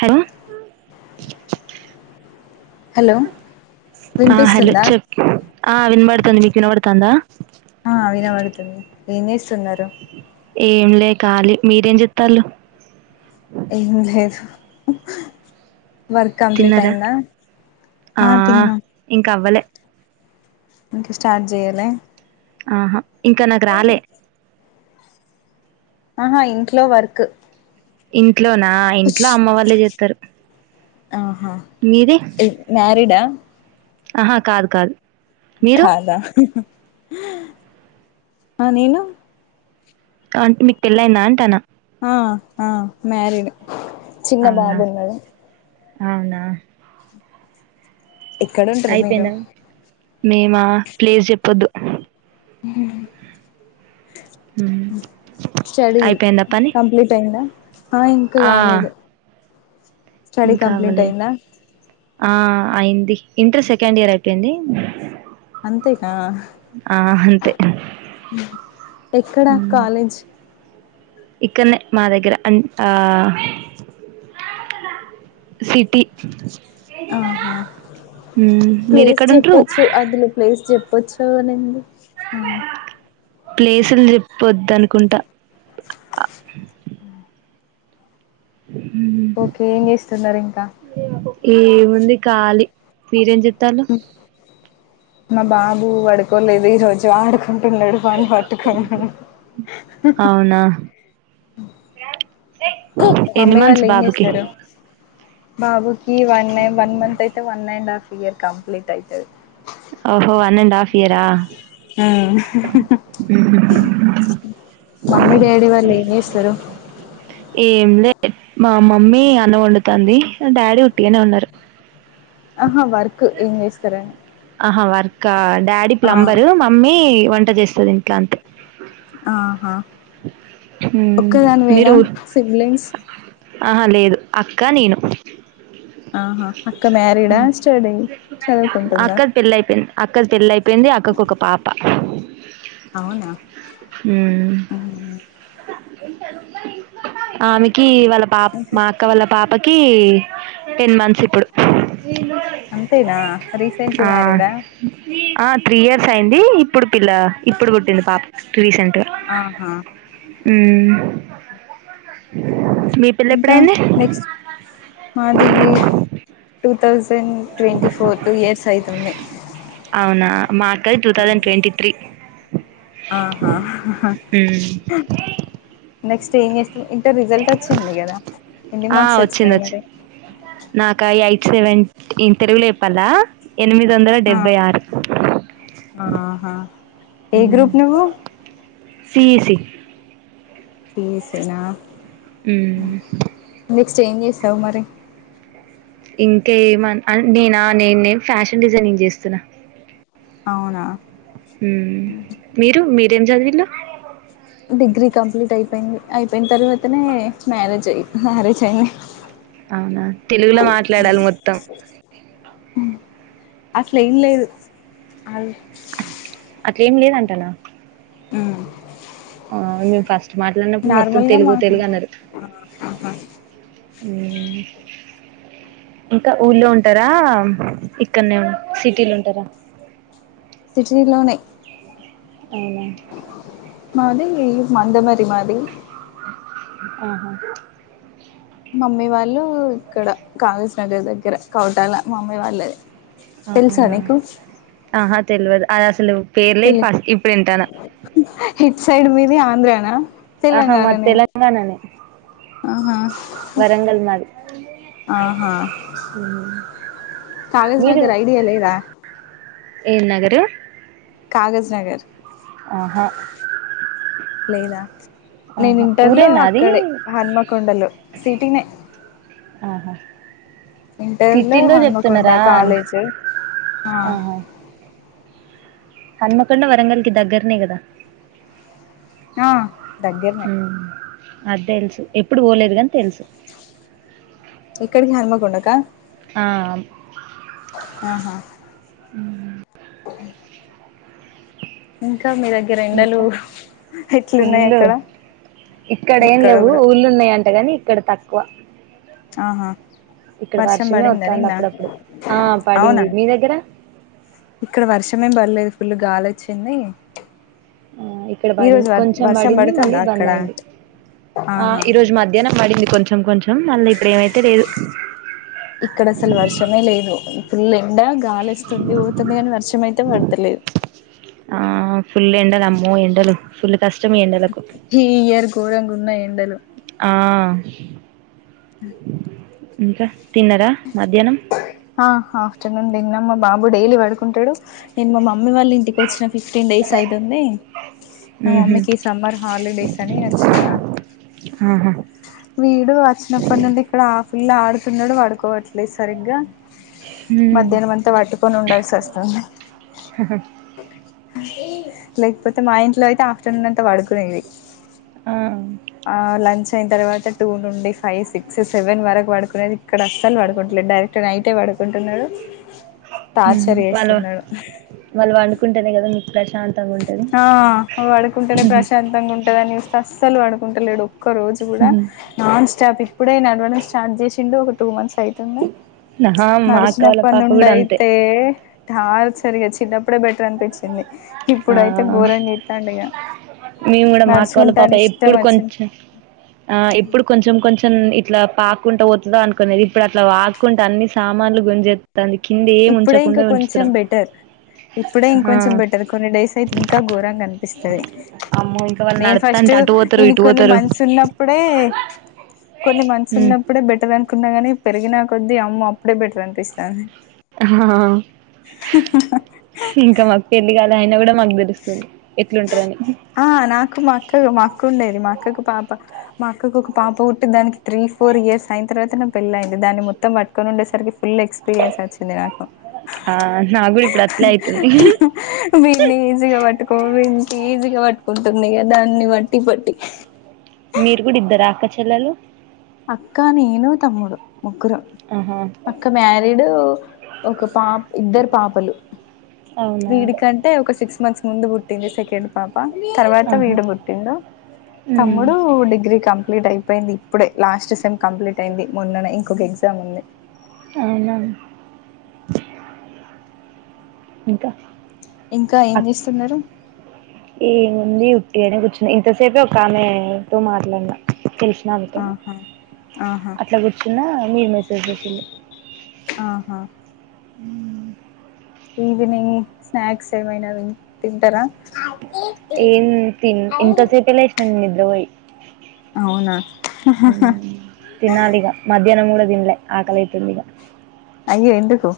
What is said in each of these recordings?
Hello hello ఆ hello వినిపిస్తుందా చెప్ ఆ వినబడుతుంది మీకు వినబడుతుందా ఆ వినబడుతుంది ఏం చేస్తున్నారు ఏం లే కాలి మీరేం చెత్తాళ్లు ఏం లేదు వర్క్ కంప్లీట్ తిన్నారా అయిందా ఆ అ తిన్న ఇంకా అవ్వలే ఇంక స్టార్ట్ చేయలె ఆహా ఇంకా నాకు రాలే ఆహా ఇంట్లో వర్క్ ఇంట్లోనా ఇంట్లో అమ్మ వాళ్ళే చెస్తరు ఆహా మ్యారిడా ఆహా కాదు కాదు మీరు కాదా ఆ నేను అంటే మీకు పెళ్లయిందా అంటాన ఆ ఆ మ్యారీడ్ చిన్న అవునా బాబున్నడు అవునా ఎక్కడ ఉంటరు మీరు అయిపోయిందా మేమా ప్లేస్ చెప్పొద్దు [unintelligible] స్టడీ అయిపోయిందా పని కంప్లీట్ అయింద ఆ ఇంకా ఆ కాలేదు స్టడీ ఇంకా కంప్లీట్ అవ్వలేదు అయిందా ఆ అయింది ఇంటర్ సెకండ్ ఇయర్ అపోంది అంతేనా అంతే ఎక్కడా కాలేజ్ ఇక్కన్నే మా దగ్గర అం ఆ సిటీ ఆహా ప్లేస్ మీరెక్కడుంట్రు చెప్పోచ్చు అందులు ప్లేస్ చెప్ పోచ్చు అనుంది ఆ ప్లేసులు చెప్పిపోద్దనుకుంటా ఓకే ఏం చేస్తున్నారు ఇంకా ఏముంది ఖాలి మీరేం చెత్తాలు మా బాబు పడుకోలేదు ఈ రోజు ఆడుకుంటున్నాడు పని పట్టుకోను అవునా అ ఎన్ని మామ్మి వాళ్ళు మంత్స్ ఏం బాబుకి చేస్తారు బాబుకి వన్ వన్ మంత్ అయితే one and half year complete అయితది ఓహో వన్ అండ్ హాఫ్ ఇయరా మ్ హు మమ్మీ డాడి వళ్ళు ఎం చేస్తారు ఏం లే మా మమ్మీ అన్నం వండుతది డాడీ ఉట్టిగానే ఉన్నారు ఆహా వర్క్ ఏం చేస్తారని ఆహా వర్క్ డాడీ ఆ ప్లంబరు మమ్మీ వంట చేస్తది ఇంట్ల అంతే ఆహా ఒక్కదాని మీరు వేనా సిబ్లింగ్స్ ఆహా లేదు అక్క నేను ఆహా అక్క మ్యారీడా స్టడీ చదువుకుంటుందా పోయింది అక్కది పెళ్ళి అయిపోయింది అక్కకు ఒక పాప అవునా ఉమ్ అవునా ఆమెకి వాళ్ళ పాప ఇంకా మా అక్క వాళ్ళ పాపకి టేన్ మన్స్ ఇప్పుడు అంతేనా రీసెంట్లీ ఆ మ్యారీడా ఆ త్రీ ఇయర్స్ అయింది ఇప్పుడు పిల్ల ఇప్పుడు పుట్టింది పాప రీసెంట్ గ ఆహా మ్ ఇంకా నెక్స్ట్ మాది టు ూ thousand twenty four two years అయితుంది అవునా మా అక్కది టూ ౌసండ్ ట్వంటీ త్రీ ఆహా ఉమ్ నెక్స్ స్ట్ ఎం చెస్ ట్రైన్ ఇంటర్ రిజల్ట్ వచ్చింది కదా ఎన్ని ఆ మార్క్స్ వచ్చింది వచ్చినాయి మరి సెవెంట్ తెలుగుల చేప్పల్న ఎనిమిది వందల ఆ డెబ్బై ఆరు ఆహా ఏ గ్రూప్ నువ్వు సిీఈసీ సిఈసి నా మ్ చేంజ్ చేస్తావ్ మరి ఇంకేమ్ మన్ అన్ నినా నేనేం ఫ్యాషన్ డిజైనింగ్ చేస్తున్నా అవునా మ్ మీరు మీరేం చదివిళ్ళు డిగ్రీ కంప్లీట్ అయిపోయింది అయిపోయిన తర్వాతనే మ్యారేజ్ అయింది మ్యారేజ్ అయింది అవునా తెలుగుల మాట్లాడాలి మొత్తం అసలేం లేదు అ అట్లేం లేదంటనా హ్మ్ ఆ మేము ఫస్ట్ మాట్లాడినప్పుడు మొత్తం తెలుగు మా తెలుగు అన్నారు హ్మ్ ఇంకా ఊర్లో ఉంటారా ఇక్కడనే సిటీలో ఉంటారా సిటిీలోనే అవునా మాది మండే మరి మాది ఆహా మమ్మీ వాళ్ళు ఇక్కడ కాగజ్ నగర్ దగ్గర కౌటాల మామయ్య వాళ్ళది తెలుసా అవునా నీకు ఆహా తెలవదు అది అసలు పేర్లే ఫస్ట్ ఇప్పుడు వింటాన ఎట్ సైడ్ మీది ఆంధ్రనా ఆహా మాది తెలంగాణనే ఆహా వరంగల్ మాది ఆహా హ్మ్ కాగజ్ నగర్ ఐడియా లేదా ఏం నగరు కాగజ్ నగర్ ఆహ లేదా నేను ఇంటర్లో ఊరేనా అది? అక్కడే హన్మకొండలో సిటినేే ఆహా సిటీలో హన్మకొండ చెప్తున్నరా కాలేజ్ ఆ ఆహా హన్మకొండ వరంగల్కి దగ్గరనే కదా ఆ దగ్గరనే అదేలుసు ఎప్పుడు పోలేదు గాని తెలుసు ఎక్కడికి హన్ముకొండకా ఆ ఆహా హ్మ్ ఇంకా మీ దగ్గర ఎండలు ఇంకా ఎట్లున్నాయ్ అక్కడ ఇక్కడ ఏం లేవు ఊళ్ళో ఉన్నాయంటగాని ఇక్కడ తక్కువ ఆహా ఇక్కడ వర్షం వర్షమే పడిందా వత్తాంది నిన్న అప్పుడప్పుడు. ఆ! అవునా పడింది. మీ దగ్గర? ఇక్కడ వర్షం ఏం పడ్లేదు ఫుల్ గాలొచ్చింది ఆ ఇక్కడ పడింది కొంచెం పడింది మళ్ళీ పడుతుందా బంద్ అక్కడ అయింది ఆ ఆహా ఈ రోజు మధ్యాహ్నం పడింది కొంచెం కొంచెం మళ్ళీ ఇప్పుడు ఏమైతే లేదు ఇక్కడ అసలు వర్షమే లేదు ఫుల్ ఎండ గాలొస్తుంది పోతుంది కాని వర్షం అయితే పడతలేదు ఆ ఫుల్ ఎండలు అమ్మో ఎండలు ఫుల్ కష్టం ఈ ఎండలకు. ఈ ఇయర్ ఘోరంగ ఉన్నయ్ ఎండలు ఆ అ ఇంక తిన్నరా మధ్యాహ్నం ఆ ఆఫ్టర్నూన్ తిన్న మా బాబు డైలీ పడుకుంటడు నేను మా మమ్మీ వాళ్ళ ఇంటికి వచ్చిన ఫిఫ్టీన్ డేస్ అయితుంది మా ఉహు మమ్మీకి సమ్మర్ హాలిడేస్ అని వచ్చిన ఆహా వీడు వచ్చినప్పటి నుండి ఇక్కడ ఆ ఫుల్లు ఆడుతున్నడు పడుకోవట్లేదు సరిగ్గా ఉమ్ మధ్యాహ్నం అంతా పట్టుకొని ఉండాల్సి వస్తుంది లేకపోతే మా ఇంట్లో అయితే ఆఫ్టర్నూన్ అంతా పడుకునేది ఆ ఆ లంచ్ అయిన తర్వాత టూ నుండి ఫైవ్ సిక్స్ సెవెన్ వరకు పడుకునేది ఇక్కడ అస్సలు పడుకుంట డైరెక్ట్ నైటే పడుకుంటున్నాడు ఉం టార్చర్ వాళ్ళ చేస్తున్నాడు వాళ్ళు పండుకుంటేనే కదా మీకు ప్రశాంతంగా ఉంటది ఆ పడుడుకుంటేనే ఉహు, ప్రశాంతంగా ఉంటదని అస్సలు పడుకుంటలేడు ఒక్క రోజు కూడా ఉహు. నాన్ స్టాప్ ఇప్పుడే నడవడం స్టార్ట్ చేసిండు ఒక టూ మంత్స్ అయితుంది ఆహా మా అక్క నడిచిన వాళ్ళ అప్పటి పాప నుండి కూడా అంతే అయితే టార్చర్ ఇగ చిన్నప్పుడే బెటర్ అనిపించింది ఆ ఇప్పుడైతే ఘోరం చెత్తాండు ఇగ మేము కూడా మా అక్క వాళ్ళ పాప నడుచుకుంటాను ఇష్టం ఎప్పుడు వచ్చింది కొంచెం ఆ ఎప్పుడు కొంచెం కొంచెం ఇట్లా పాక్కుంటా పోతుదా అనుకునేది ఇప్పుడు అట్లా పాకుంట అన్ని సామాన్లు గుంజే ఇప్పుడే ఇంక కొంచెం బెటర్ ఇప్పుడే ఆ ఇంకొంచెం బెటర్ కొన్ని డేస్ అయితే ఇంకా ఘోరంగా అనిపిస్తది అమ్మో ఇంకా వాళ్ళు నేను ఫస్ట్ నడుత్తాంటే అటు పోతరు ఈన ఇటు కొన్ని పోతరు మంత్స్ ఉన్నప్పుడే కొన్ని మనసు ఉమ్ ఉన్నప్పుడే బెటర్ అనుకున్నా కానీ పెరిగినక కొద్ద్దీ అమ్మ అప్పుడే బెటర్ అనిపిస్తుంది ఆ ఇంకా మాకు పెళ్లి కాల అయిన కూడా మాకు తెలుస్తుంది ఎట్లుంటదని ఆ నాకు మా అక్క మాక్క ఉండేది మా అక్కకు పాప మా అక్కకి ఒక పాప పుట్టి దానికి త్రీ ఫోర్ ఇయర్స్ అయిన తర్వాత నే పెల్లి అయింది దాన్ని మొత్తం పట్టుకని ఉండేసరికి ఫుల్ ఎక్స్పీరియన్స్ వచ్చింది నాకు ఆ నాకు కూడా ఇప్పుడు అట్లే అయితుంది వీడ్ని కో ఈజీగా పట్టుకుంటుంది కదా దాన్ని బట్టి పట్టి మీరు కూడా ఇద్దరు అక్కచెల్లలు అక్కా నేను తమ్ముడు ముగ్గురం ఆహా అక్క మ్యారీడ్ ఒక పా ఇద్దరు పాపలు అవునా వీడి కంటే ఒక సిక్స్ మంత్స్ ముందు పుట్టింది సెకండ్ పాప తర్వాత ఆహా వీడు పుట్టిండు ఉమ్ తమ్ముడు డిగ్రీ కంప్ ప్లీట్ అయిపోయింది ఇప్పుడే లాస్ట్ సెమ్ కంప్లీట్ అయింది మొన్ననే ఇంకొక ఎగ్జామ్ ఉంది అవునా ఇంకా ఇంకా ఏం అక్ చేస్తున్నారు ఏముంది ఉట్టి ఇడే కూర్చున్నా ఇంతసేపు ఒక ఆమెతో మాట్లాడిన తెలిసినా ఒకటే ఆహా ఆహా [unintelligible] అట్లా కూర్చున్న మీరు మెసేజ్ చేసిడి ఆహా ఈవినింగ్ స్నాక్స్ ఏమైనా తింటరా ఏం తిన్ ఇంతసేపే లేసిన నేను అవునా ఉం తినాలిగా మధ్యాహ్నం కూడా తినలే ఆకలి అయితాంధి ఇగ అయ్యో ఎందుకో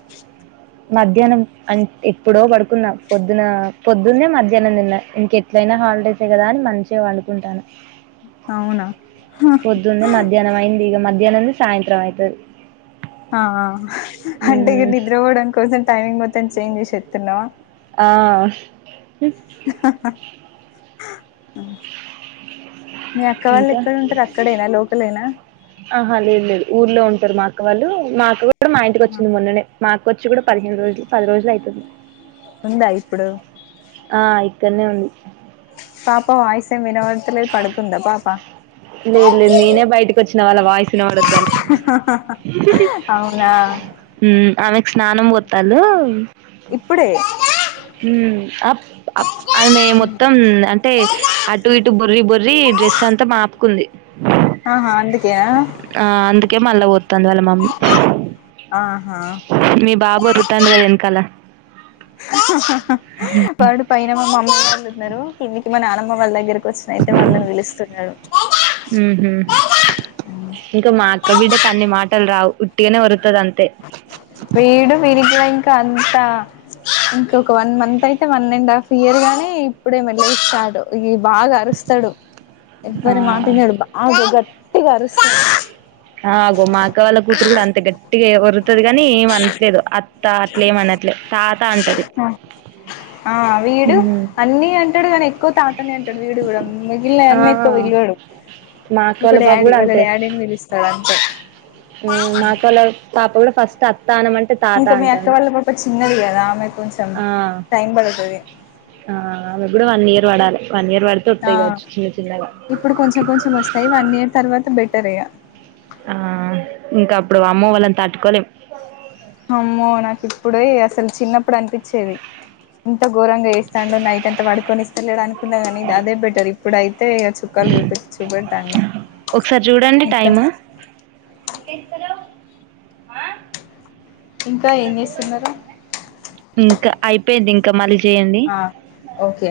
మధ్యాహ్నం అంటే ఎప్పుడో పడుకున్నా పొద్దున పొద్దున్నే మధ్యాహ్నం తిన్న ఇంక ఎట్లయి న హాలిడేసే కదా అని మంచిగా పండు కుంటున్న అవునా పొద్దున్ది మధ్యాహ్నం అయింది ఇగ మధ్యాహ్న సాయంత్రం అయితది ఆహా అంటే ఇగ మ్మ్ నిద్ర పోవడం కోసం టైమింగ్ మొత్తం చేంజ్ చేసేస్తున్నావా ఆ [inaudible] [inaudible] మీ అక్క వాళ్ళు ఇంకా ఎక్కడ ఉంటారు అక్కడేనా లోకలేనా ఆహా లేదు లేదు ఊర్లో ఉంటారు మా అక్క వాళ్ళు మా అక్క కూడా మా ఇంటికి వచ్చింది మొన్ననే మా వచ్చి కూడా పదిహేను రోజులు పది రోజులు అయితుంది ఉందా ఇప్పుడు ఆ ఇక్కనే ఉంది పాప వాయిసేమ్ వినవడుత లేదు పడుకుందా పాపా లేదు లేదు నేనే బయటికచ్చిన వాళ్ళ వాయిస్ వినవడద్దని అవునా ఆమెకు స్నానం పోతాలు ఇప్పుడే ఉమ్ అ ప్ అప్ అమే మొత్తం అంటే అటు ఇటు బోర్రి బొర్రి డ్రెస్ అంతా మాపు ఆహా అందు ఆ అందుకే మళ్ళా పోతంది వాళ్ళ మమ్మీ ఆహా మీ బాబు ఓర్రుతండు కదా వెనకాల వాడు పైన మా మమ్మీ వాళ్ళున్నారు కిందికి మా నానమ్మ వాళ్ళ దగ్గర వచ్చినయితే వాళ్ళని పిలుస్తున్నాడు హుహు. బిడ్డకు అన్ని మాటలు రావు ఉట్టిగానే ఒర్రు వీడు వినీ గూడ ఇంకా అన్ని ట ఇంక ఒక వన్ మంత్ అయితే వన్ అండ్ హాఫ్ ఇయర్ గానీ ఇప్పుడే మెల్లగా స్టార్ట్ ఇగి బాగా అరుస్తాడు ఆ! ఎవ్వరి మాట ఇనడు బాగా గట్టిగా అరుస్తాడు ఆ! అగో మా అక్క వాళ్ళ కూతురు గూడా అంతే గట్టిగా ఒర్రుతది కాని ఏమనట్లేదు అత్త అట్లేమనట్లే తాత అంటది ఆ వీడు హ్మ్. అన్ని అంటాడు కానీ ఎక్కువ తాతనే అంటాడు వీడు కూడా మిగిలిన ఆ! అన్ని ఎక్కువ పిల్వడు మా అక్క వాళ్ళ బాబు కూడా అంతే పిలుస్తాడు అంతే మాకులా పాప కూడా ఫస్ట్ అ తానం అంటే తాత ఇంకా మీ అక్క అంటంది వాళ్ళ పాప చిన్నది కదా ఆమె కొంచెం ఆ టైం పడుతది అమే గూడ వన్ ఇయర్ పడాలి వన్ ఇయర్ పడితే ఆ వత్తాయి కావచ్చు చిన్న చిన్నగా ఇప్పుడు కొంచెం కొంచెం వస్తాయి వన్ ఇయర్ తర్వాత బెటర్ ఇగ ఆ ఇంకా అప్పుడు ఆమ్మో వాళ్ళను తట్టుకోలేం అమ్మో నాకు ఇప్పుడే అసలు చిన్నప్పుడు అనిపించేది ఇంత ఘోరంగా చేస్తాండు నైట్ అంత పడుకొనిస్తలేడు అనుకున్నా కానీ ఇది అదే బెటర్ ఇప్పుడై తే ఇగ చుక్కాలు చూ పె చూపెడుతండు మొత్తం ఎందుకేడుస్తాలెవ్ ఆ ఇంకా ఏం చేస్తున్నారు ఇంకా అయిపోయింది ఇంకా మల్లి ఆ ఓకే